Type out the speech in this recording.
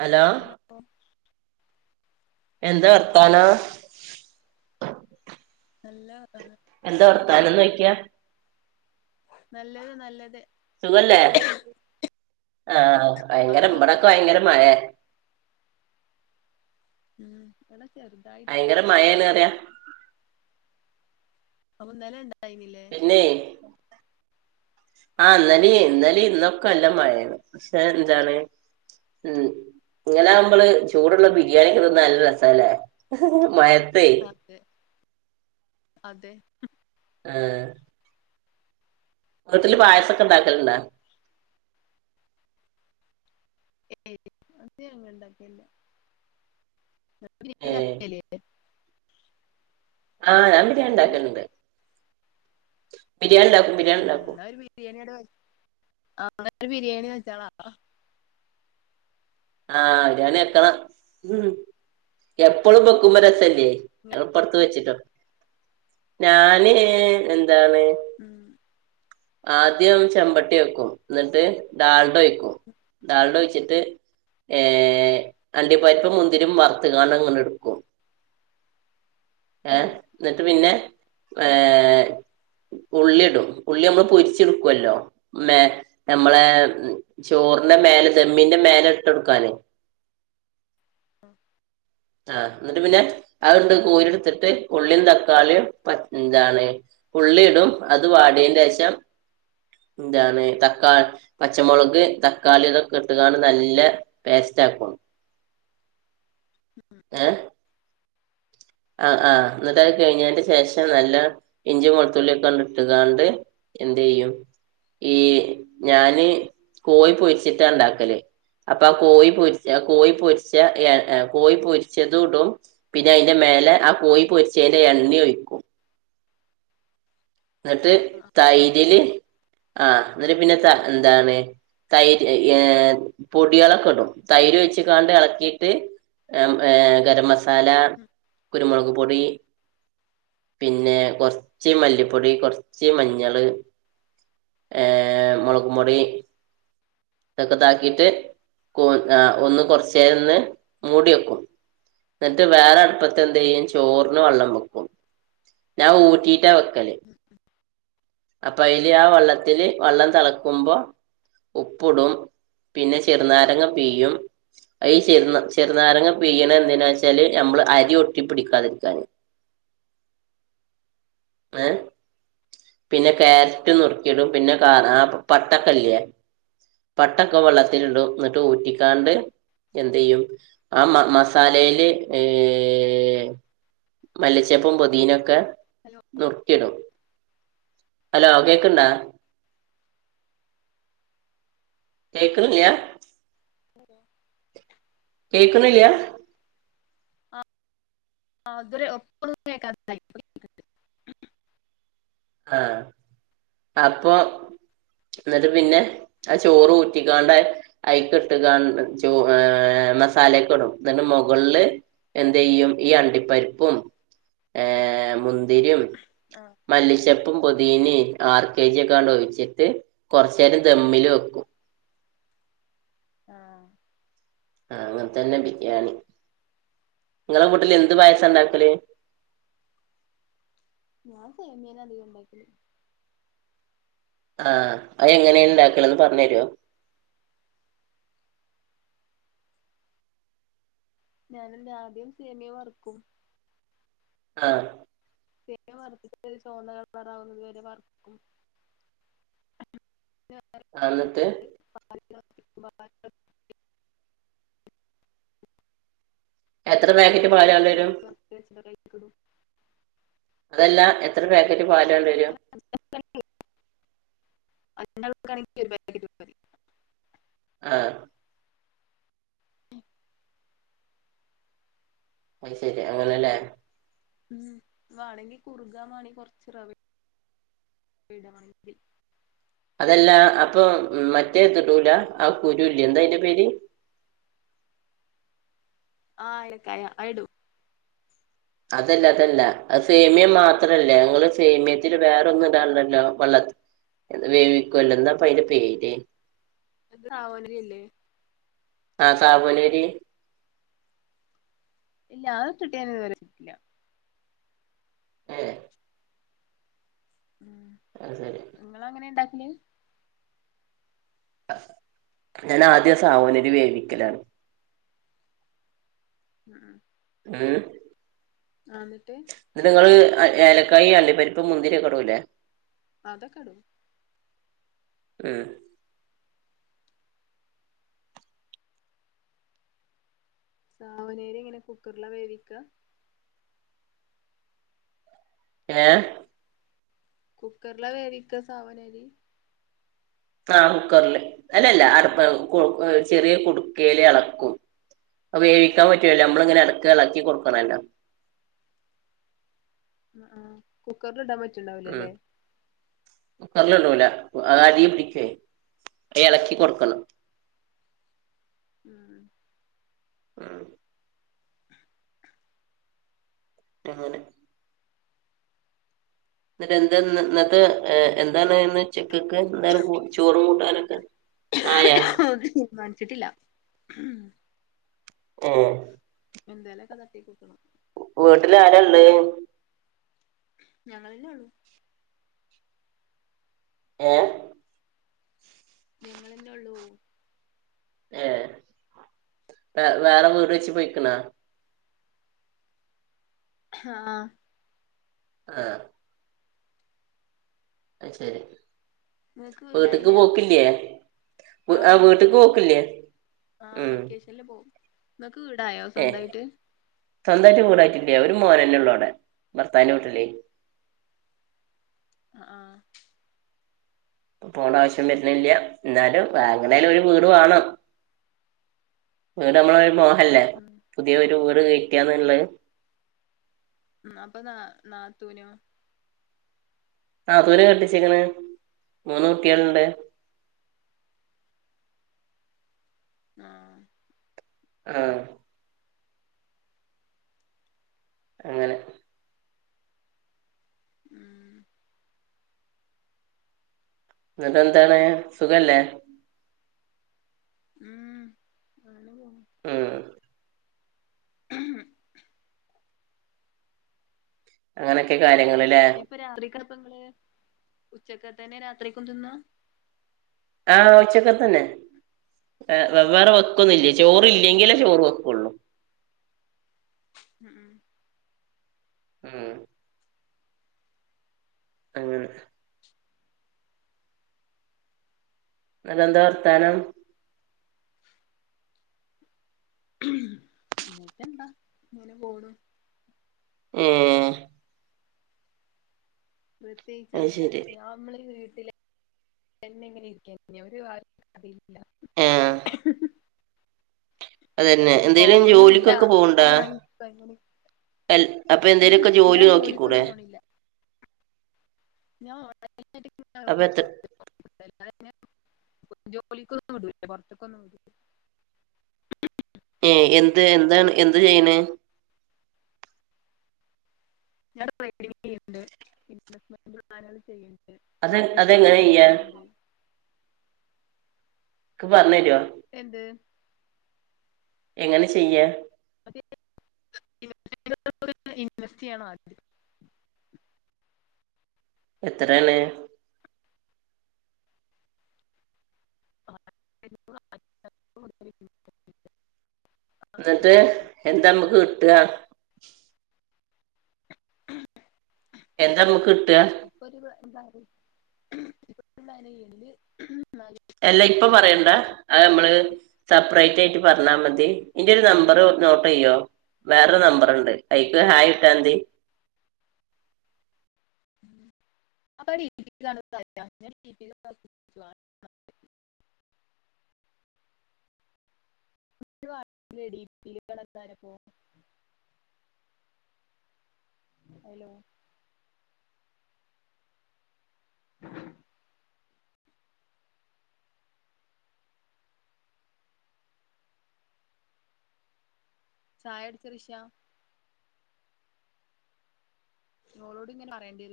Hello എന്താ വർത്താനം ആഹ് നല്ല വർത്താനം എന്താ വർത്താനം നോയിക്കാ നല്ലത് നല്ലത് സുഖല്ലേ ആഹ് ഭയങ്കര ഇവിടൊക്കെ ഭയങ്കര മയെ ഉമ് ഇവടെ ഭയങ്കര മയേന്നറിയ അപ്പൊ ഇന്നലെ ഇണ്ടായിനില്ലേ പിന്നെ ആഹ് ഇന്നലെ ഇന്നാലെ ഇന്നൊക്കെ നല്ല മഴാണ് പക്ഷെ എന്താണ് ഉമ് ഇങ്ങനെ ആകുമ്പള് ചൂടുള്ള ബിരിയാണി കെ തിന്നാൻ നല്ല രസാലേ മ അതെ അതെ ഉമ് ആഹ് വീട്ടിൽ ഉം പായസൊക്കെ ഇണ്ടാക്കൽ ണ്ടോ ഏയ് അത് ഞങ്ങ ഇണ്ടാക്കല്ല ഏഹ് [unintelligible] ആഹ് ഞാൻ ബിരിയാൻ ഉം ഇണ്ടാക്കൽ ണ്ട് ഉമ് എന്ന ഒരു ബിരിയാണി ടെ ആഹ് ഒരു ബിരിയാണി വെച്ചാളാ ആഹ് ബിരിയാണി വെക്കണം എപ്പളും വെക്കുമ്പോ രസ ല്ലേ ഞങ്ങൾ ഇപ്പടുത്ത് വെച്ചിട്ടോളൂ ഞാന് എ എന്താണ് ഉം ആദ്യം ചെമ്പട്ടി വെക്കും ന്നിട്ട് ഡാൾഡ ഒഴിക്കും. ഡാൽഡ ഒഴിച്ചിട്ട് ഏഹ് അണ്ടിപരിപ്പും മുന്തിരിം വറ്ത്ത്ങ്കാട്ങ്ങനെട്ക്കും ഉം ഏഹ് ഇന്നിട്ട് പിന്നെ ഉം ഏഹ് ഉള്ളിടും ഉള്ളിയാവുമ്പം പൊരിച്ച്ടുക്കല്ലോ മേ ഞമ്മളെ ചോറ്ന്റെ മേലെ ദെമ്മിന്റെ മേലെ ഇ കൊടുക്കാനേ ആഹ ആഹ എന്നിട്ട് പിന്നെ അതുണ്ട് കോരി എടുത്തിട്ട് ഉള്ളിയും തക്കാളിയും പന്താണ്. ഉള്ളി ഇടും അത് വാടിയന്റെയാശം എന്താണ് തക്കാളി പച്ചമുളക് തക്കാളിതൊക്കെ ഇട്ടുകാണ് നല്ല പസ്റ്റ് റ്റാക്കും ഉം ഉം അ. ആ ആ ആഹ് എന്നിട്ട കഴിഞ്ഞതിന്റെ ശേഷം പെ നല്ല ഇഞ്ചി കൊളത്തുള്ളി ഒക്കെ കണ്ട ഇട്ടതാണ്ട് എന്ത് ചെയെയ്യും. ഈ ഞാന് കോഴിപൊഴിച്ചിട്ടാ ഉണ്ടാക്കല്. അപ്പൊ ആ കോഴി പൊരിച്ച കോഴി പൊരിച്ച കോഴിപൊരിച്ചതും ഇടും പിന്നെ.. ന്റെ മേലെ ആ കോയി പൊരിച്ചേെ എണ്ണി ഒഴിക്കും. എന്നിട്ട് ആഹ് ആഹ് ആഹ് തൈരില് ആഹ എന്നിട്ട് പിന്നെ ത എന്താണ്. തൈര് ഏ പൊടിയാളക്കടും തൈര് ഒഴിച്ച്ങ്ങാണ്ട് എള കീട്ട്.. ർ ഏർ ഗരം മസാല ഉം കുരുമുളക് പൊടി പിന്നെ കൊറച്ച്മല്ലിപ്പൊടി കുറച്ച് മഞ്ഞള്. ഏർ മുളക് മുൊടി ഇതൊക്കെ താക്കിയിട്ട് ആ ഒന്ന് കുറച്ചരംന്ന് മൂടി വെക്കും എന്നിട്ട് വേറെ അടുപ്പ എന്ത ചെയ്യും ചോറിന് വെള്ളം വെക്കും ഞാൻ ഊട്ടിട്ടാ വെക്കല്. അപ്പ അതില് ആ വെള്ളത്തില് വള്ളം തളക്കുമ്പോ. ഉപ്പിടും പിന്നെ ചെറുനാരങ്ങ പീയും ചെറ ചെറുനാരങ്ങ പീ്യണ എന്ത വെച്ചല് നമ്മള് അരി. ഒട്ടിപ്പിടിക്കാതിരിക്കാൻആ പിന്നെ കക്യാരറ്റ് നുറുക്കിയിടും പിന്നെ കാ ആ പട്ടക്കല്ിയ പട്ടൊക്കെ വെള്ളത്തി ഇടന്നിട്ട് ഊറ്റിക്കാണ്ട് എന്ത് ചെയ്യും ആ മ മസാലയില് ഏ ർ മല്ലിച്ചപ്പും പൊതീനൊക്കെ ഹലോ നുറുക്കിടും ഹലോ കേക്കണ്ടാ കേക്കുണില്ലാ. ഉ കേക്കുന്നില്ല ആ ആതുൂരെ എപ്പഴ കേക്ക ആഹ അപ്പൊ എന്നിട്ട് പിന്നെ ആ ചോറ് ഊറ്റിക്കാണ്ട് അഐക്ക ഇട്ടാ ചോ മസാലയൊക്കെ ഇടും പിെ മുകളില് എന്ത ചെയ്യും ഈ അണ്ടിപ്പരിപ്പും ഏഹ മുന്തിരിയും ആഹ ചപ്പും പുതിീന് ആർ കെ ജി ഒക്കൊണ്ട് ഒഴിച്ചിട്ട് കൊറച്ച നേേരം ദമ്മില് വെക്കും ആഹ ആഹ അങ്ങനത്ത തന്നെ ബിരിയാണി നിങ്ങളെ കൂട്ടില് എന്ത് പായസ ഉണ്ടാക്കല് നാ സ എമയന അധികംണ്ടൈിക്ക ആഹ അത് എങ്ങനെയ ഉണ്ടാക്കളന്ന് പറഞ്ഞഞ് തരുോ ഞാനെല്ലറെ ആദ്യം സേമിയ മറക്കും ആഹ തേ വറത്തിട്ട ഒരു ചുമന്ത കളണറാവുന്നത്വരെ വർപ്പും അന്നത്തെ് അഞ്ചാൾക്കാണെങ്കിൽ എത്ര പാക്കറ്റ് പാലണ്ടര [unintelligible] അതല്ല എത്ര പാക്കറ്റ് പാല ഉണ്ടരോ അച്ണ്ടകണപ ആഹ ഉ അ ശരി അങ്ങനല്ലേ ഉം വേണെങ്കി കുറുകാൻ വേണി കൊറച്ച് റവ ട വണ്ടി അതെല്ല അപ്പൊ മറ്റേ തടൂല ആ കുരു എന്താ അറെ പേര് ആ് എടക്കായ ആയിടു അതല്ല അതല്ല അ സേമിയം മാത്രല്ല ഞങ്ങള് സേമിയ ഒത്തിരി വേറെ ഒന്നും ഇണ്ടില്ലല്ലോ വെള്ള വേവിക്കുവല്ലോ എന്നാ പയിന്റെ പേര് അത് സാവോല അല്ലേ ആഹ സാാവനേരി ഇല്ല അത്ും കിട്ടിയൻ ഇതു വരെട്ടില്ല ഏ ആഹ ശരി പി ഞാൻ ആദ്യം സാഹോനര് വേവിക്കലാണ് ഉം ഏ ആ എന്നിട്ട് ഏലക്കായ അള്ളിപ്പരിപ്പ് മുന്തിരി കടവൂല്ലേ അതെ കാട എഏ സാവനേരി ഇങ്ങനെ കുക്കറില വേവിക്ക ഏ കുക്കറില വേടിക്ക സാാവനരി ആഹ കുക്കറില് അല്ലല്ല അടു ചെറിയ കുടുക്കൽ ഇളക്കും അപ്പൊ വേവിക്കാൻ പറ്റുവല്ലേ നമ്മള ഇങ്ങനെ ഇടക്ക് ഇളക്കി കൊടുക്കണംല്ലോ ഉ കുക്കറൽ ഇടാ പറ്റണ്ടാവലേല്ലേ കുക്കറിലള്ളൂല അ അരി പിടിക്കേ അ ഇളക്കി കൊടുക്കണം ഉം ആ [inaudible] എന്നിട്ട് എന്താ എന്നിട്ട എന്താണ് ഇന്ന് ഉച്ചയ്ക്ക് എന്താ ചോറ് കൂട്ടാനൊക്കെ ആയാ ഒന്നും തീരുമാനിച്ചിട്ടില്ല ആ [inaudible] വീട്ടിൽ ആരാ ഉള്ളേ ഞങ്ങളല്ലേയുള്ളു ഏ ഞങ്ങളല്ലേ ഉള്ളൂ ഏ വേറെ വീട് വെച്ച് പോയിക്കണാ ആ ആ അ ശരി വീട്ടിക്ക് പോക്കില്ലേ ആ വീട്ട്ക്ക് പോക്കണ്ട് പോക്കില്ലേ ആ ഉം വെക്കേഷനിൽ പോവും നിങ്ങക്ക് വീടായോ ഏ സ്വന്തമായിട്ട് സ്വന്തമായിട്ട് വീടായിട്ടില്ലേ ഒരു മോനല്ലേ ഉള്ളൂ ഇവിടെ ഭർത്താവിൻ്റെ വീട്ടിൽ ആ അപ്പ പോണ്ട ആവശ്യം വരണില്ല എന്നാലും വാങ്ങനേൽ ഒരു വീട് വേണം ആ നമ്മൾ അല്ലെ ഉം പുതിയ ഒരു വീട് വെയ്ക്കാനുള്ളത് ഉ അപ്പൊ നാ നാത്തൂവിനോ ആ ദൂരേ കെട്ടിച്ചേക്കണേ മൂന്ന് കുട്ടികളുണ്ട് [inaudible] [inaudible] ആ അങ്ങനെ ഉം എന്നിട്ട് എന്താണ് സുഖമല്ലേ [inaudible] ആ [inaudible] അങ്ങനെയൊക്കെ കാര്യങ്ങളല്ലേ ഉച്ചയ്ക്കതന്നേ രാത്രിയ്ക്കാ എന്തുന്നാ ആ ഉച്ചയ്ക്ക തന്നെ വ വേറെ വെക്കൊന്നും ഇല്ല ചോറല്ലെങ്കിലേ ചോറ് വെയ്ക്കുള്ളു [inaudible] [inaudible] അങ്ങനെ അതെന്താ വർത്തമാനം എന്നിട്ട് എന്താ ഇങ്ങനെ പോണു ആ പ്രത്യേകിച്ച് അത് എന്താ ശരി ഞാൻ നമ്മളീ [inaudible] എന്നെ എങ്ങനെ ഇരിക്കാന്ന ആ [inaudible] അതന്നെ എങ്ങോട്ടും എന്തേലും പോവാനുമില്ല ജോലിക്കൊക്കെ അ അപ്പൊ എന്തേലുമൊക്കെ ജോലി നോക്കിക്കൂടെ ജോലിക്കൊന്നും [inaudible] [inaudible] അപ്പൊ എത്ര പിന്ന ജോലിക്കൊന്നും വിടില്ല പുറത്തക്കൊന്നും വിടില്ല ഏ എന്ത് എന്താണ് എന്ത് ചെയ്യണേ ഞാൻ [inaudible] ചെയുണ്ട് ഇവെസ്മെന്റ് ചെയ്യണ്ട് അത് സ്റ്റാറ്റസ് അതെങ്ങനെ വർക്കുകൾ ചെയ്യാ ചെയ്യ്ണ്ട്. ക്ക്‌ പറഞ്ഞരോ. എന്ത്? എങ്ങനെ ചെയ്യ? [unintelligible] ഇൻവെസ്റ്റയ്യണം ആദ്യം. എത്രേണ്? [inaudible] ന്നട്ട് എന്താമുക്ക് കിട്ട? എന്താമ്മുക്കിട്ട? ഇപ്പൊ ഒരു [inaudible] അല്ല ഇപ്പൊ പറയണ്ട അതമ്മള് സെപ്റേറ്റ് [unintelligible] ട്ട് പറഞ്ഞാ മതി ഇന്റെരു നമ്പർ നോട്ടെയ്യോ? വേറൊരു നമ്പർണ്ട് അയ്ക്ക് ഹായിട്ടാതി. അപ്പൊ [unintelligible] [unintelligible] രെപോ ഹലോ. ചായടിച്ച റിഷ. ഞളോട്ങ്ങന പറയണ്ടിരും.